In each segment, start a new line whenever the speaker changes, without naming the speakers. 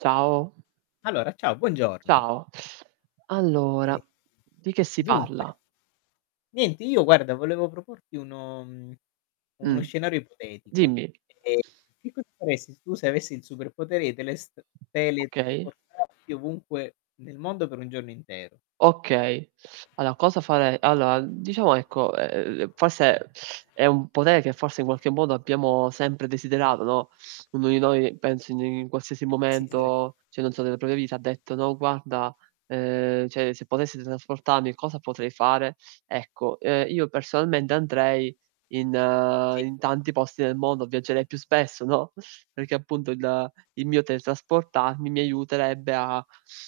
Ciao.
Allora, ciao, buongiorno.
Ciao. Allora,
Eh,
di che si
dunque,
parla?
niente io guarda volevo proporti uno uhm, uno
Mh,
scenario ipotetico.
dimmi.
Ehm, che cosa faresti tu se avessi il superpotere i telest
Okay.
teletrasportati ovunque nel mondo per 1 giorno intero?
Okay. Allora cosa farei Allora diciamo, ecco, ehm, forse è un potere che forse in qualche modo
[unintelligible]
abbiamo sempre desiderato, no, uno di noi penso in in qualsiasi
Sì, sare
momento, cioè, non so nella propria vita, ha detto: "No guarda", ehm, "cioè, se potessi teletrasportarmi cosa potrei fare?" Ecco, ehm, io personalmente andrei in
Sì.
in tanti posti del mondo, viaggerei più spesso, no, perché appunto il il mio teletrasportarmi mi aiuterebbe a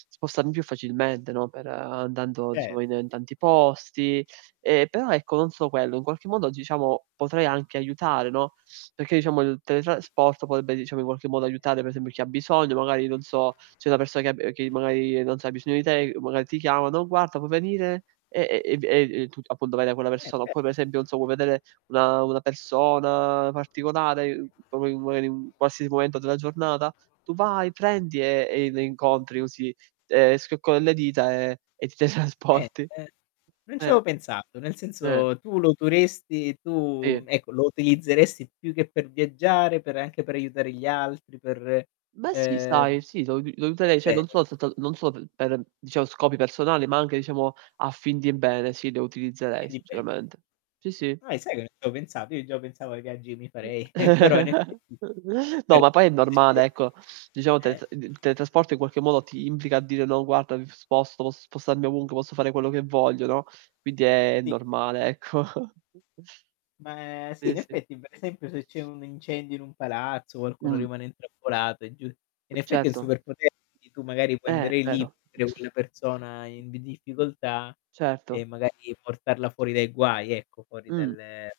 spostarmi più facilmente, no, per andando diciamo in
Certo.
in tanti posti. Ehm, però, ecco, non solo quello, in qualche modo diciamo potrei anche aiutare, no, perché diciamo il teletrasporto potrebbe diciamo in qualche modo aiutare per esempio chi ha bisogno, magari non so, c'è una persona che ha b che magari non sa ha bisogno di te, magari ti
[unintelligible]
chiama, "Non guarda, puoi venire" e e v e, uhm, tu appunto vai da quella
Vero, è
persona.
ve
Oppure,
[unintelligible]
per esempio non so puoi vedere una una persona particolare, proprio magari in un qualsiasi momento della giornata, tu vai, prendi e e le incontri così, ehm, schiocco delle dita e e ti
Eh,
teletrasporti.
ehm, con ci
Eh.
avevo pensato, nel
Eh.
senso tu lo utoresti tu,
Sì.
ecco, lo utilizzeresti più che per viaggiare, per anche per aiutare gli altri, per
Beh, sì,
ehm
sai, sì, lo uti lo
è
userei, cioè non
vero.
soltato non solo per diciamo scopi personali, ma anche diciamo a fin di bene, sì, le
A
utilizzerei
fin di bene.
sinceramente. Sì, sì.
Ah, e sai che non ci avevo pensato. Io già pensavo ai viaggi che mi farei. Però in effetti,
No,
per
ma poi è normale,
[unintelligible]
ecco. Diciamo teletr il teletrasporto in qualche modo ti implica a dire: "No guarda mi sposto, posso spostarmi ovunque, posso fare quello che voglio", no, quindi è
Sì.
normale, ecco.
Ma sì,
Sì,
in
sì.
effetti per esempio se c'è un incendio in un palazzo, qualcuno
Mh.
rimane intrappolato è giù in effetti il
Certo.
superpotere tu magari puoi
Eh,
andare lì
vero.
per aiutare quella persona in difficoltà
Certo.
e magari portarla fuori dai guai, ecco, fuori
Mh.
dalle